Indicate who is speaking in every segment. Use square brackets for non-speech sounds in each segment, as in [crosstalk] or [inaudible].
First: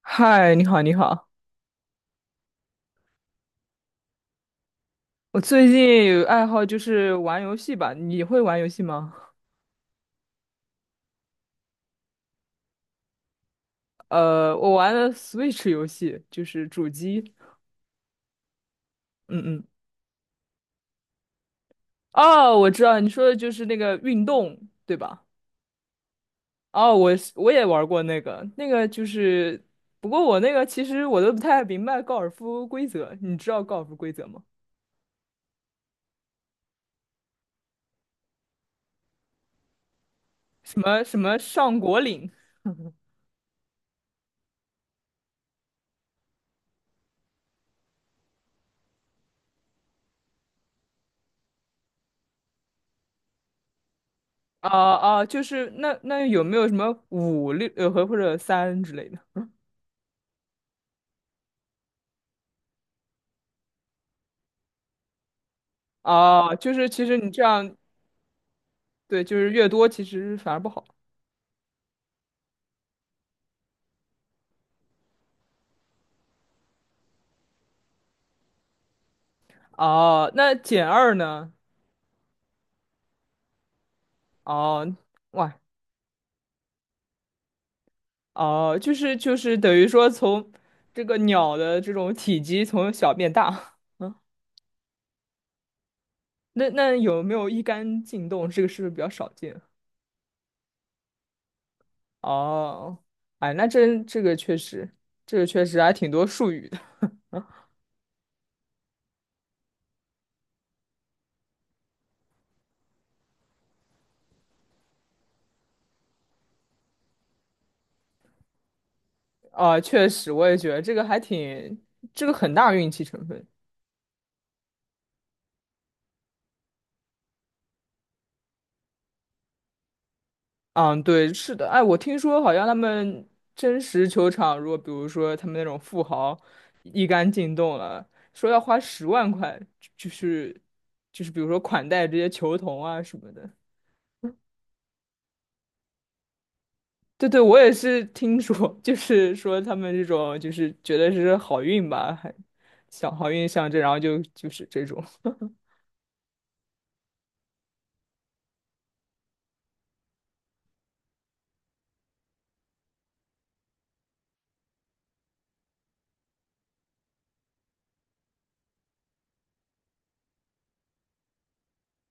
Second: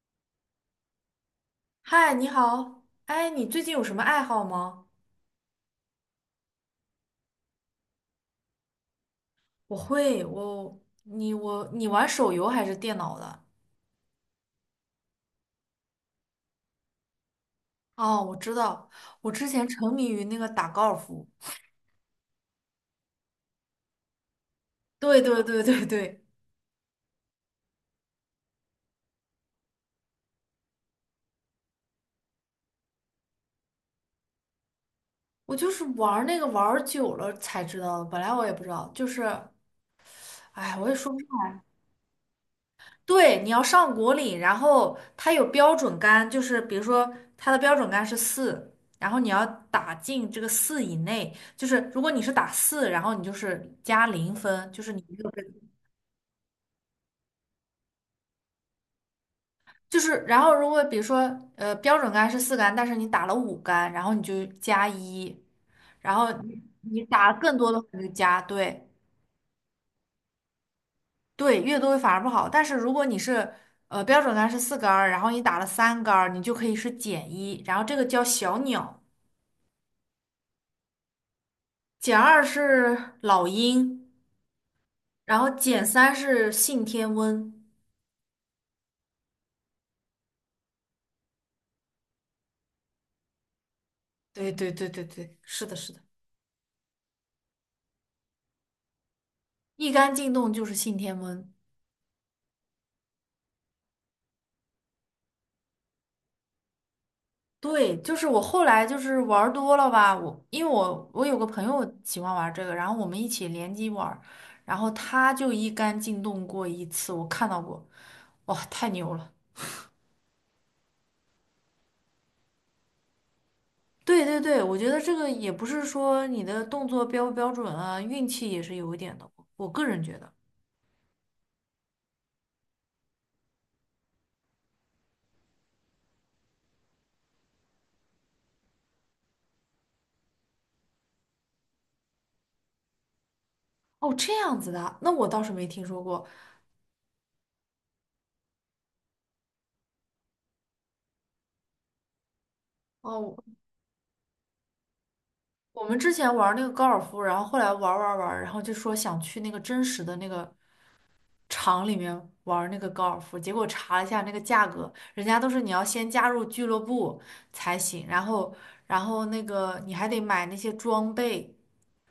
Speaker 1: 嗨，你好，你好。
Speaker 2: 嗨，你好。哎，你最近有什么爱好吗？
Speaker 1: 我最近有爱好就是玩游戏吧，你会玩游戏吗？
Speaker 2: 我会，我你我你玩手游还是电脑的？
Speaker 1: 我玩的 Switch 游戏，就是主机。
Speaker 2: 哦，我知道，我
Speaker 1: 嗯
Speaker 2: 之
Speaker 1: 嗯。
Speaker 2: 前沉迷于那个打高尔夫。
Speaker 1: 哦，我知道你说的就是那个运动，对
Speaker 2: 对
Speaker 1: 吧？
Speaker 2: 对对对对，
Speaker 1: 哦，我也玩过那个，那个就是，不过我那个其实我都不太明白高尔夫规则，你知道高尔夫规则吗？
Speaker 2: 我就是玩儿那个玩儿久了才知道的，本来我也不知道，就是，哎，
Speaker 1: 什
Speaker 2: 我也
Speaker 1: 么
Speaker 2: 说
Speaker 1: 什
Speaker 2: 不
Speaker 1: 么上果岭？[laughs]
Speaker 2: 对，你要上果岭，然后它有标准杆，就是比如说它的标准杆是四，然后你要打进这个四以内，就是如果你是打四，然后你就是加零
Speaker 1: 啊
Speaker 2: 分，就是你没
Speaker 1: 啊，
Speaker 2: 有
Speaker 1: 就
Speaker 2: 被
Speaker 1: 是那有没有什么五六和或者三之类的？
Speaker 2: 就是，然后如果比如说标准杆是四杆，但是你打了五杆，然后你就加一，然后
Speaker 1: 哦，
Speaker 2: 你
Speaker 1: 就是其
Speaker 2: 你
Speaker 1: 实你
Speaker 2: 打
Speaker 1: 这
Speaker 2: 更多
Speaker 1: 样，
Speaker 2: 的话你就加，对
Speaker 1: 对，就是越多其实反而不好。
Speaker 2: 对，越多反而不好，但是如果你是标准杆是四杆儿，然后你打了三杆儿，你就可以是减一，然后这个叫小鸟。
Speaker 1: 哦，那减二呢？
Speaker 2: 减二是老鹰，
Speaker 1: 哦，
Speaker 2: 然后
Speaker 1: 哇，
Speaker 2: 减三是信天翁。
Speaker 1: 哦，就是等于说从这个鸟的这种体积从小变大。[laughs] 嗯，
Speaker 2: 对对对对对，是的，是的，
Speaker 1: 那有没有一杆进洞？这个是不是比较少见？
Speaker 2: 一杆进洞就是信天翁。
Speaker 1: 哦，哎，那真这个确实，这个确实还挺多术语的。
Speaker 2: 对，就是我后来就是玩儿多了吧，因为我有个朋友喜欢玩儿这个，然后我们一起联机玩儿，然后他就一杆进洞过一次，我看到过，哇，太牛了！
Speaker 1: 啊，确实，我也觉得这个还挺，这个很大运气成分。
Speaker 2: 对对对，我觉得这个也不是说你的动作标不标准啊，运气也是有一点的，我个人觉得。
Speaker 1: 嗯，对，是的，哎，我听说好像他们真实球场，如果比如说他们那种富豪一杆进洞了，说要花10万块，就是就是比如说款待这些球童啊什么的。
Speaker 2: 哦，这样子的，那我倒是没听说过。
Speaker 1: 对对，我也是听说，[laughs] 就是说他们这种就是觉得是好运吧，还想好
Speaker 2: 哦，
Speaker 1: 运象征，然后就是这种。[laughs]
Speaker 2: 我们之前玩那个高尔夫，然后后来玩然后就说想去那个真实的那个场里面玩那个高尔夫，结果查了一下那个价格，人家都是你要先加入俱乐部才行，然后那个你还得买那些装备，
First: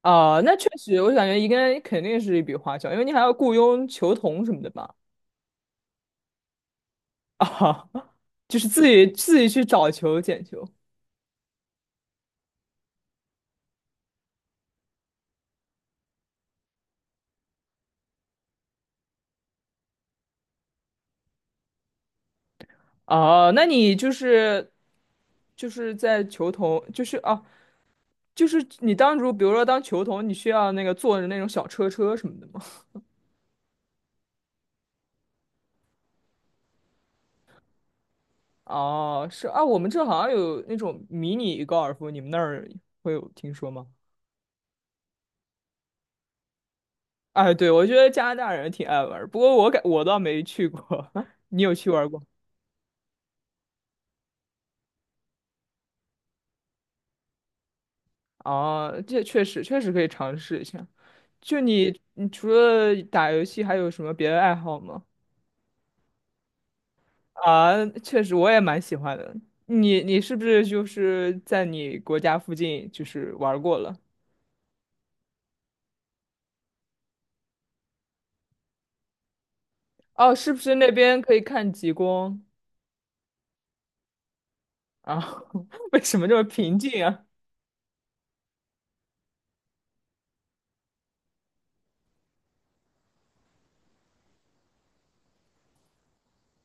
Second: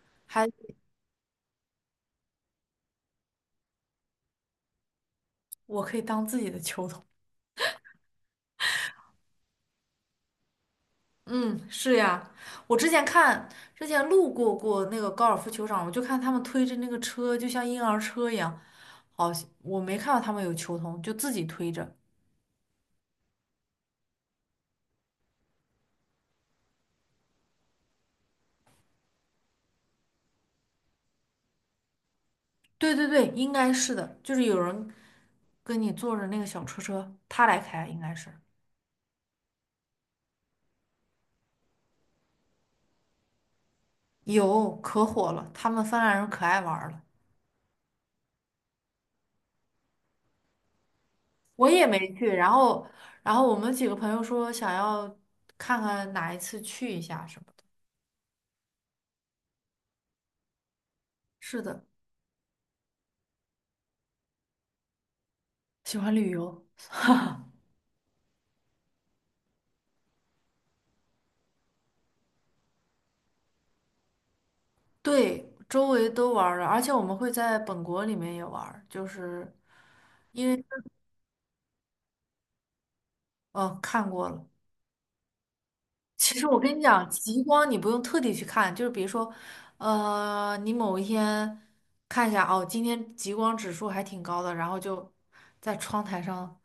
Speaker 1: 啊，
Speaker 2: 还
Speaker 1: 那确实，我感觉应该肯定是一笔花销，因为你还要雇佣球童什么的吧？
Speaker 2: 我可以当自己的球童。
Speaker 1: [laughs] 啊，就是自己去找球捡球。
Speaker 2: [laughs] 嗯，是呀，我之前看之前路过过那个高尔夫球场，我就看他们推着那个车，就像婴儿车一样，好，我没看到他们有球童，就自己推着。
Speaker 1: 哦，那你就是在球童，就是哦，就是你当比如说当球童，你需要那个坐着那种小车车什么的吗？
Speaker 2: 对对对，应该是的，就是有人跟你坐着那个小车车，他来开，应该是
Speaker 1: 哦，是啊，我们这好像有那种迷你高尔夫，你们那儿会有听说吗？
Speaker 2: 有可火了，他们芬兰人可爱玩儿了，
Speaker 1: 哎，对，我觉得加拿大人挺爱玩儿不过我倒没去过，[laughs] 你
Speaker 2: 我
Speaker 1: 有
Speaker 2: 也
Speaker 1: 去玩儿
Speaker 2: 没
Speaker 1: 过？
Speaker 2: 去，然后我们几个朋友说想要看看哪一次去一下什么的，
Speaker 1: 哦，这确实可以尝试一下。就
Speaker 2: 是的，
Speaker 1: 你，你除了打游戏，还有什么别的爱好吗？
Speaker 2: 喜欢旅游，
Speaker 1: 啊，确实我也蛮喜欢的。你是不是就是在你国家附近就是玩儿过了？
Speaker 2: 对，周围都玩儿了，而且我们会在本国里面也玩儿，就是
Speaker 1: 哦，
Speaker 2: 因
Speaker 1: 是
Speaker 2: 为
Speaker 1: 不是那边可以看极光
Speaker 2: 看过了。
Speaker 1: 啊？[laughs] 为什么这
Speaker 2: 其
Speaker 1: 么
Speaker 2: 实我
Speaker 1: 平
Speaker 2: 跟你
Speaker 1: 静
Speaker 2: 讲，
Speaker 1: 啊？
Speaker 2: 极光你不用特地去看，就是比如说，你某一天看一下，哦，今天极光指数还挺高的，然后就在窗台上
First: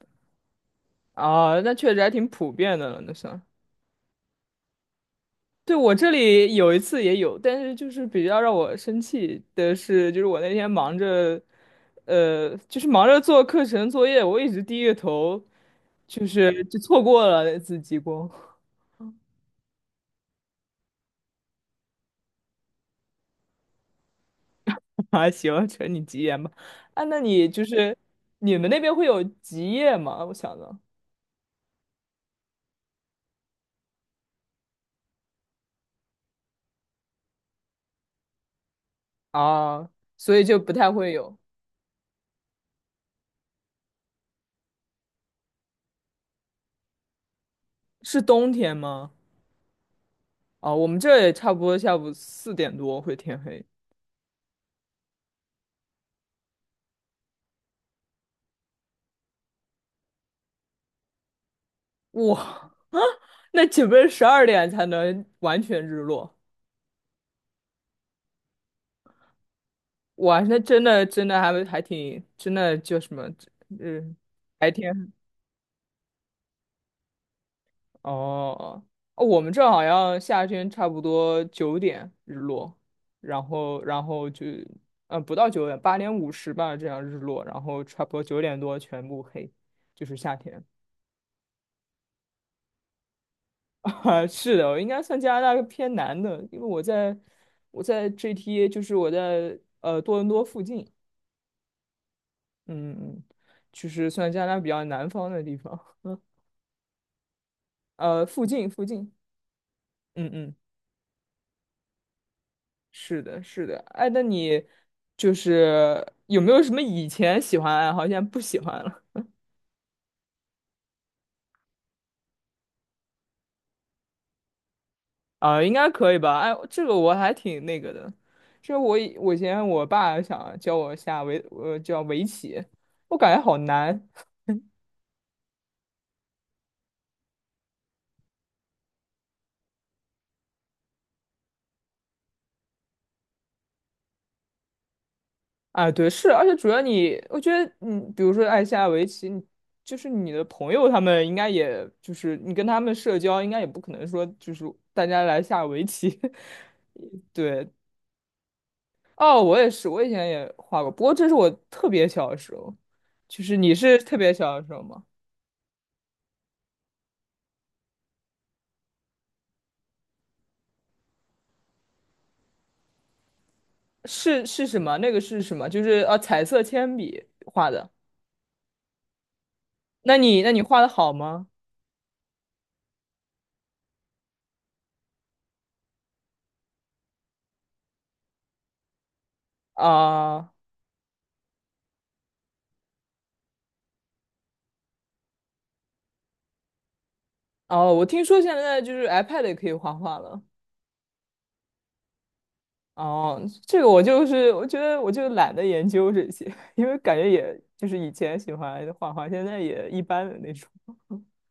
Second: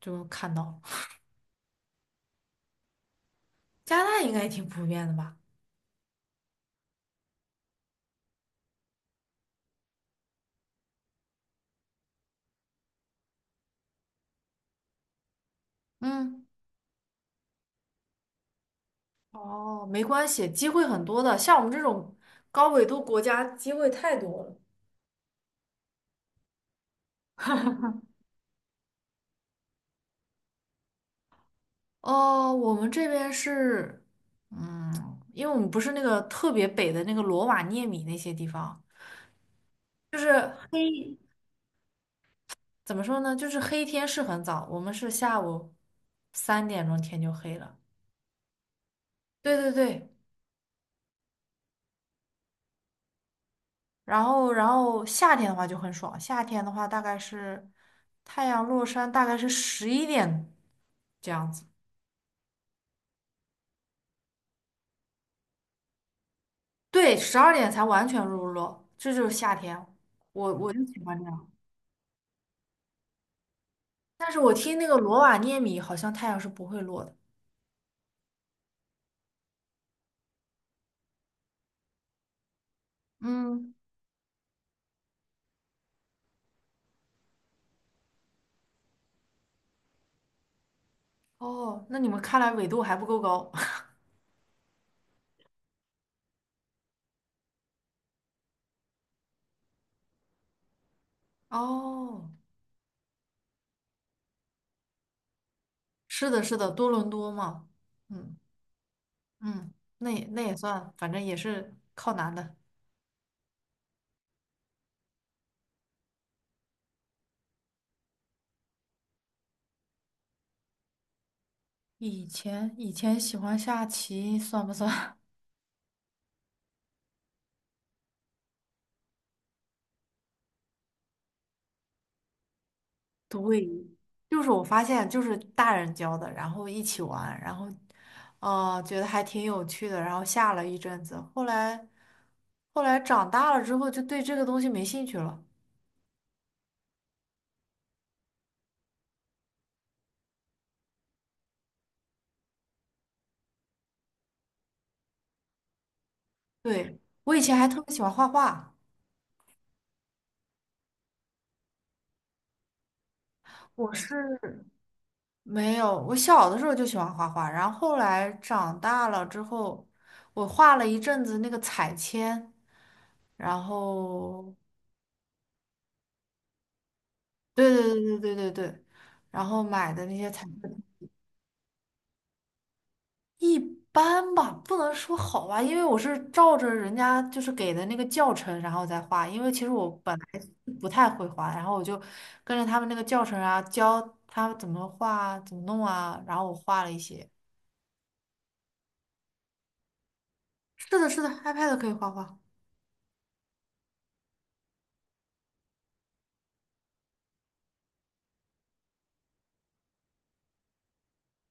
Speaker 2: 就看到。
Speaker 1: 啊，那确实还挺普遍的了，那算。
Speaker 2: 加拿大应该也挺普遍的吧？
Speaker 1: 对，我这里有一次也有，但是就是比较让我生气的是，就是我那天忙着，就是忙着做课程作业，我一直低着头，就
Speaker 2: 嗯，
Speaker 1: 是就错过了那次极光。
Speaker 2: 哦，没关系，机会很多的，像我们这种高纬度国家，机会太多了。
Speaker 1: [laughs] 啊，行，承你吉言吧。啊，那你就是你们那边会有极夜吗？我想着
Speaker 2: 哦，我们这边是，嗯，因为我们不是那个特别北的那个罗瓦涅米那些地方，
Speaker 1: 啊，
Speaker 2: 就是
Speaker 1: 所以就不太会
Speaker 2: 黑。
Speaker 1: 有。
Speaker 2: 怎么说呢？就是黑天是很早，我们是下午3点钟天就黑了。
Speaker 1: 是冬天吗？
Speaker 2: 对对对，
Speaker 1: 啊，我们这也差不多下午4点多会天黑。
Speaker 2: 然后夏天的话就很爽，夏天的话大概是太阳落山，大概是11点这样子，
Speaker 1: 哇，[laughs] 啊，那岂不是12点才能完全日落？
Speaker 2: 对，12点才完全入落，这就是夏天。
Speaker 1: 哇，
Speaker 2: 我
Speaker 1: 那
Speaker 2: 我
Speaker 1: 真
Speaker 2: 就喜
Speaker 1: 的
Speaker 2: 欢这
Speaker 1: 真的
Speaker 2: 样，
Speaker 1: 还挺真的叫什么？嗯，
Speaker 2: 但是我
Speaker 1: 白
Speaker 2: 听那个
Speaker 1: 天。
Speaker 2: 罗瓦涅米好像太阳是不会落的。
Speaker 1: 哦，哦，我们这儿好像夏天差不多九点日落，然
Speaker 2: 嗯，
Speaker 1: 后然后就，嗯，不到九点，8点50吧，这样日落，然后差不多9点多全部黑，就是夏天。
Speaker 2: 哦，那你们看来纬度还不够高。
Speaker 1: [laughs]
Speaker 2: [laughs]
Speaker 1: 啊，是的，我应该算加拿大偏南的，因为我在 GTA，就是我在多伦多附近，
Speaker 2: 哦，
Speaker 1: 嗯嗯，就是算加拿大比较南方的地方，
Speaker 2: 是的，是的，多伦多嘛。
Speaker 1: [laughs]
Speaker 2: 嗯。
Speaker 1: 附近附近，
Speaker 2: 嗯，那也
Speaker 1: 嗯
Speaker 2: 那
Speaker 1: 嗯。
Speaker 2: 也算，反正也是靠男的。
Speaker 1: 是的，是的，哎，那你就是有没有什么以前喜欢的爱好，现在不喜欢了？
Speaker 2: 以前喜欢下棋，算不算？[laughs]
Speaker 1: [laughs] 啊，应该可以吧？哎，这个我还挺那个的，这我以前我爸想教我下围，叫围棋，我感觉好
Speaker 2: 对，
Speaker 1: 难
Speaker 2: 就是我发现，就是大人教的，然后一起玩，然后，觉得还挺有趣的，然后下了一阵子，后来，后来长大了之后，就对这个东西没兴趣了。
Speaker 1: 啊。对，是，而且主要你，我觉得你，比如说爱下围棋，你就是你的朋友他们应该也就是你跟他们社交，应该也不可能说就是大家来下围棋，
Speaker 2: 对，
Speaker 1: [laughs]
Speaker 2: 我以前还
Speaker 1: 对，
Speaker 2: 特别喜欢画画，
Speaker 1: 哦，我也是，我以前也画过，不过这是我特别小的时候，就是你
Speaker 2: 我
Speaker 1: 是特别
Speaker 2: 是
Speaker 1: 小的时候吗？
Speaker 2: 没有，我小的时候就喜欢画画，然后后来长大了之后，我画了一阵子那个彩铅。然
Speaker 1: 是
Speaker 2: 后
Speaker 1: 是什么？那个是什么？就是彩色铅笔
Speaker 2: 对
Speaker 1: 画的。
Speaker 2: 对对对对对对，然后买的
Speaker 1: 那
Speaker 2: 那些
Speaker 1: 你
Speaker 2: 彩
Speaker 1: 那你
Speaker 2: 色
Speaker 1: 画
Speaker 2: 笔
Speaker 1: 的好吗？
Speaker 2: 一般吧，不能说好吧，因为我是照着人家就是给的那个教程，然后再画，因为其实我本来
Speaker 1: 啊，
Speaker 2: 不太会画，然后我就跟着他们那个教程啊，教他怎么画、怎么弄啊，然后我画了一些。
Speaker 1: 哦，我听说现在就是 iPad 也可以画画了。
Speaker 2: 是的，是的，iPad 可以画画。
Speaker 1: 哦，这个我就是我觉得我就懒得研究这些，[laughs] 因为感觉也就是以前喜欢画画，现在也一般的那种。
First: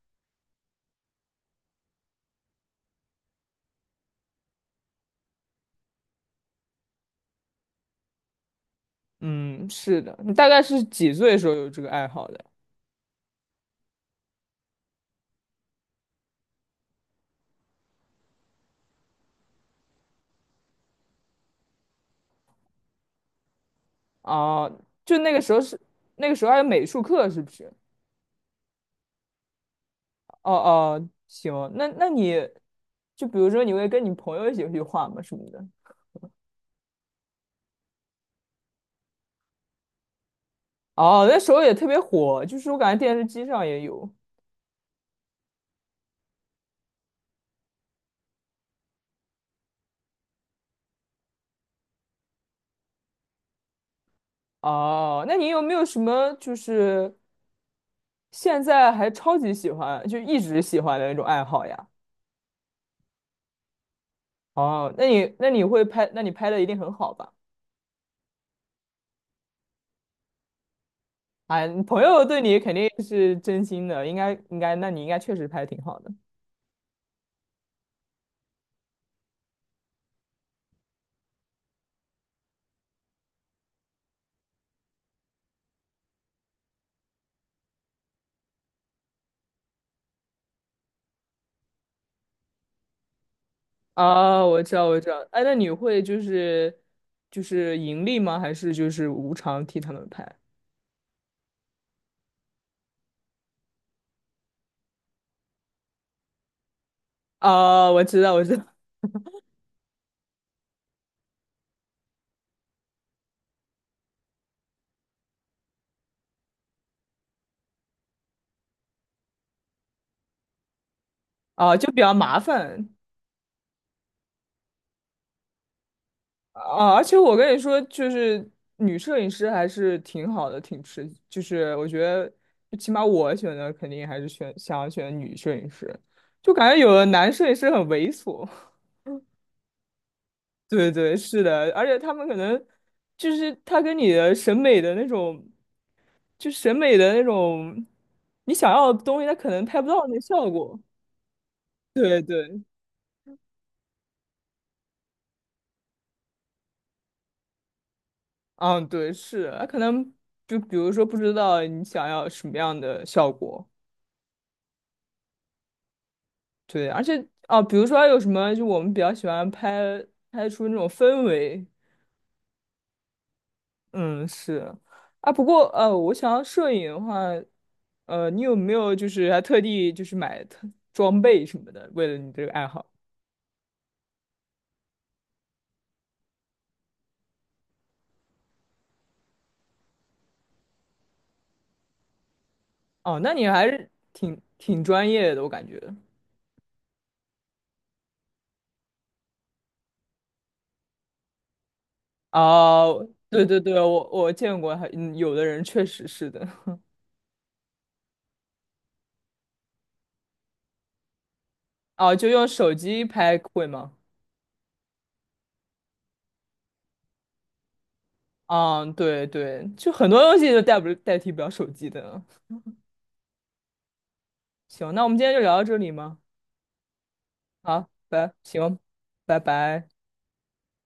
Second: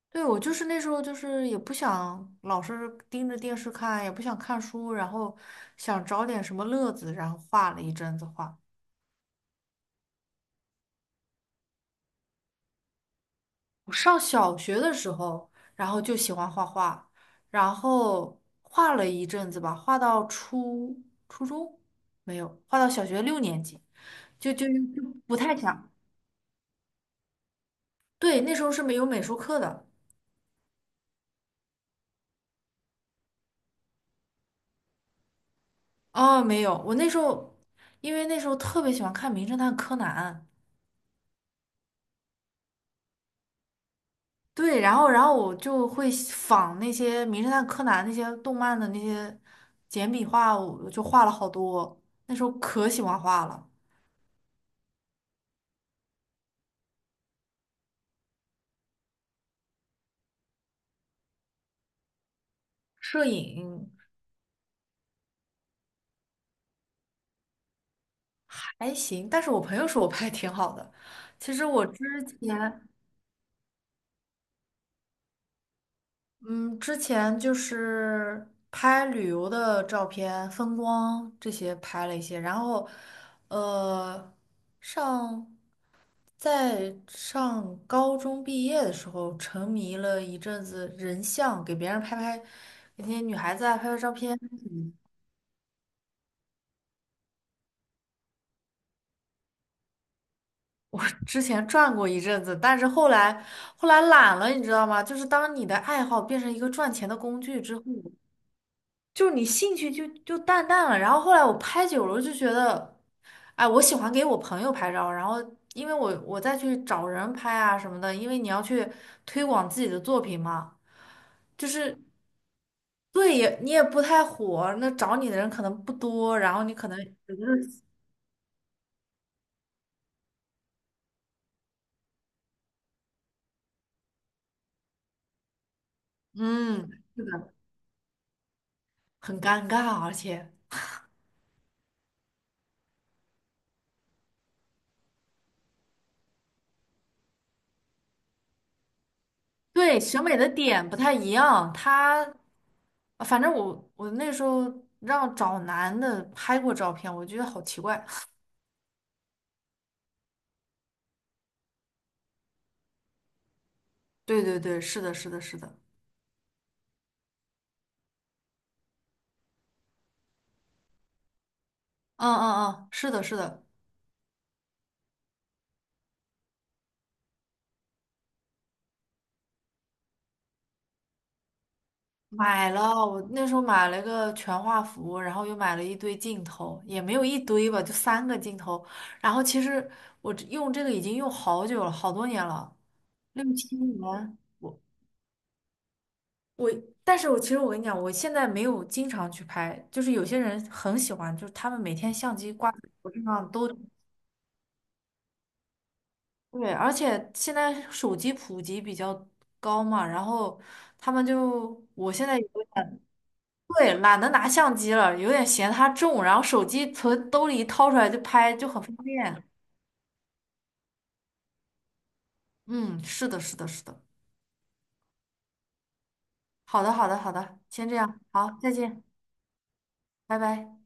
Speaker 2: 对，我就是那时候就是也不想老是盯着电视看，也不想看书，然后想找点什么乐子，然后画了一阵子画。
Speaker 1: 嗯，是的。你大概是几岁的时候有这个爱好的？
Speaker 2: 我上小学的时候，然后就喜欢画画，然后画了一阵子吧，画到初中没有，画到小学6年级，就就
Speaker 1: 哦，
Speaker 2: 就
Speaker 1: 就那
Speaker 2: 不
Speaker 1: 个时
Speaker 2: 太
Speaker 1: 候是
Speaker 2: 想。
Speaker 1: 那个时候还有美术课，是不是？
Speaker 2: 对，那时候是没有美术课的。
Speaker 1: 哦哦，行，那你就比如说你会跟你朋友一起去画吗？什么的？
Speaker 2: 哦，没有，我那时候因为那时候特别喜欢看《名侦探柯南》，
Speaker 1: 哦，那时候也特别火，就是我感觉电视机上也有。
Speaker 2: 对，然后我就会仿那些《名侦探柯南》那些动漫的那些简笔画，我就画了好多。那时候可喜欢画了，
Speaker 1: 哦，那你有没有什么就是现在还超级喜欢，就一直喜欢的那种爱好呀？
Speaker 2: 摄影。
Speaker 1: 哦，那你会拍，那你拍的一定很好吧？
Speaker 2: 还行，但是我朋友说我拍的挺好的。其实
Speaker 1: 哎，你
Speaker 2: 我之
Speaker 1: 朋友对你肯
Speaker 2: 前，
Speaker 1: 定是真心的，应该应该，那你应该确实拍的挺好的。
Speaker 2: 嗯，之前就是拍旅游的照片、风光这些拍了一些，然后，呃，上在上高中毕业的时候，沉迷了一阵子人像，给别人拍拍，给那些女孩子啊拍拍照片。
Speaker 1: 啊，我知道，我知道。哎，那你会就是盈利吗？还是就是无偿替他们拍？
Speaker 2: 我之前转过一阵子，但是后来后来懒了，你知道吗？就是当你的爱好变成一个赚钱的工具之后，
Speaker 1: 啊，我知道，我知道。
Speaker 2: 就是你兴趣就淡淡了。然后后来我拍久了，就觉得，哎，我喜欢给我朋友拍照，然后因为我再去找人拍啊什么的，因为你要去推广自己的作品嘛，就
Speaker 1: 啊，就比
Speaker 2: 是
Speaker 1: 较麻烦
Speaker 2: 对也你也不太火，那找你的人可能不多，然后你可
Speaker 1: 啊。
Speaker 2: 能
Speaker 1: 而且我跟你说，就是女摄影师还是挺好的，挺吃。就是我觉得，就起码我选的肯定还是选想要选女摄影师，就感觉有
Speaker 2: 嗯
Speaker 1: 的男摄影师很猥琐。
Speaker 2: 很尴尬，而且。
Speaker 1: 对对，是的，而且他们可能就是他跟你的审美的那种，就审美的那种，你想要的东西，他可能拍不
Speaker 2: 对，
Speaker 1: 到那
Speaker 2: 审美的
Speaker 1: 效果。
Speaker 2: 点不太一样。
Speaker 1: 对
Speaker 2: 他
Speaker 1: 对，
Speaker 2: 反正我那时候让找男的拍过照片，我觉得好奇怪。[laughs]
Speaker 1: 嗯，对，是，他可能就比如说不知道你想要什么样的效果，
Speaker 2: 对对对，是的，是的，是的，
Speaker 1: 对，而且哦，比如说还有什么，就我们比较喜欢拍出那种氛围，
Speaker 2: 嗯嗯嗯，是的，是的。
Speaker 1: 嗯，是啊，不过我想要摄影的话，你有没有就是还特地就是买装备什么的，为了你这个爱
Speaker 2: 买
Speaker 1: 好？
Speaker 2: 了，我那时候买了一个全画幅，然后又买了一堆镜头，也没有一堆吧，就3个镜头。然后其实我这用这个已经用好久了，好多年了，
Speaker 1: 哦，那
Speaker 2: 六
Speaker 1: 你还
Speaker 2: 七
Speaker 1: 是
Speaker 2: 年。
Speaker 1: 挺挺专业的，我感觉。
Speaker 2: 我，但是其实我跟你讲，我现在没有经常去拍，就是有些人很喜欢，就是他们每天相机挂在
Speaker 1: 哦，
Speaker 2: 脖子
Speaker 1: 对
Speaker 2: 上
Speaker 1: 对
Speaker 2: 都
Speaker 1: 对，我见过还，有的人确实是的。
Speaker 2: 对，而且现在手机普及比较高嘛，然后他们就我
Speaker 1: 哦，就
Speaker 2: 现在
Speaker 1: 用
Speaker 2: 有
Speaker 1: 手
Speaker 2: 点
Speaker 1: 机拍会吗？
Speaker 2: 对懒得拿相机了，有点嫌它重，然后手机从兜里一掏出来就拍，就很
Speaker 1: 嗯，
Speaker 2: 方
Speaker 1: 对
Speaker 2: 便。
Speaker 1: 对，就很多东西都不代替不了手机的。
Speaker 2: 嗯，是的，是的，是的。
Speaker 1: 行，那我们今天就聊到这里吗？
Speaker 2: 好的，好的，好的，先
Speaker 1: 好，
Speaker 2: 这样，
Speaker 1: 拜，
Speaker 2: 好，再
Speaker 1: 行，
Speaker 2: 见，
Speaker 1: 拜拜。
Speaker 2: 拜拜。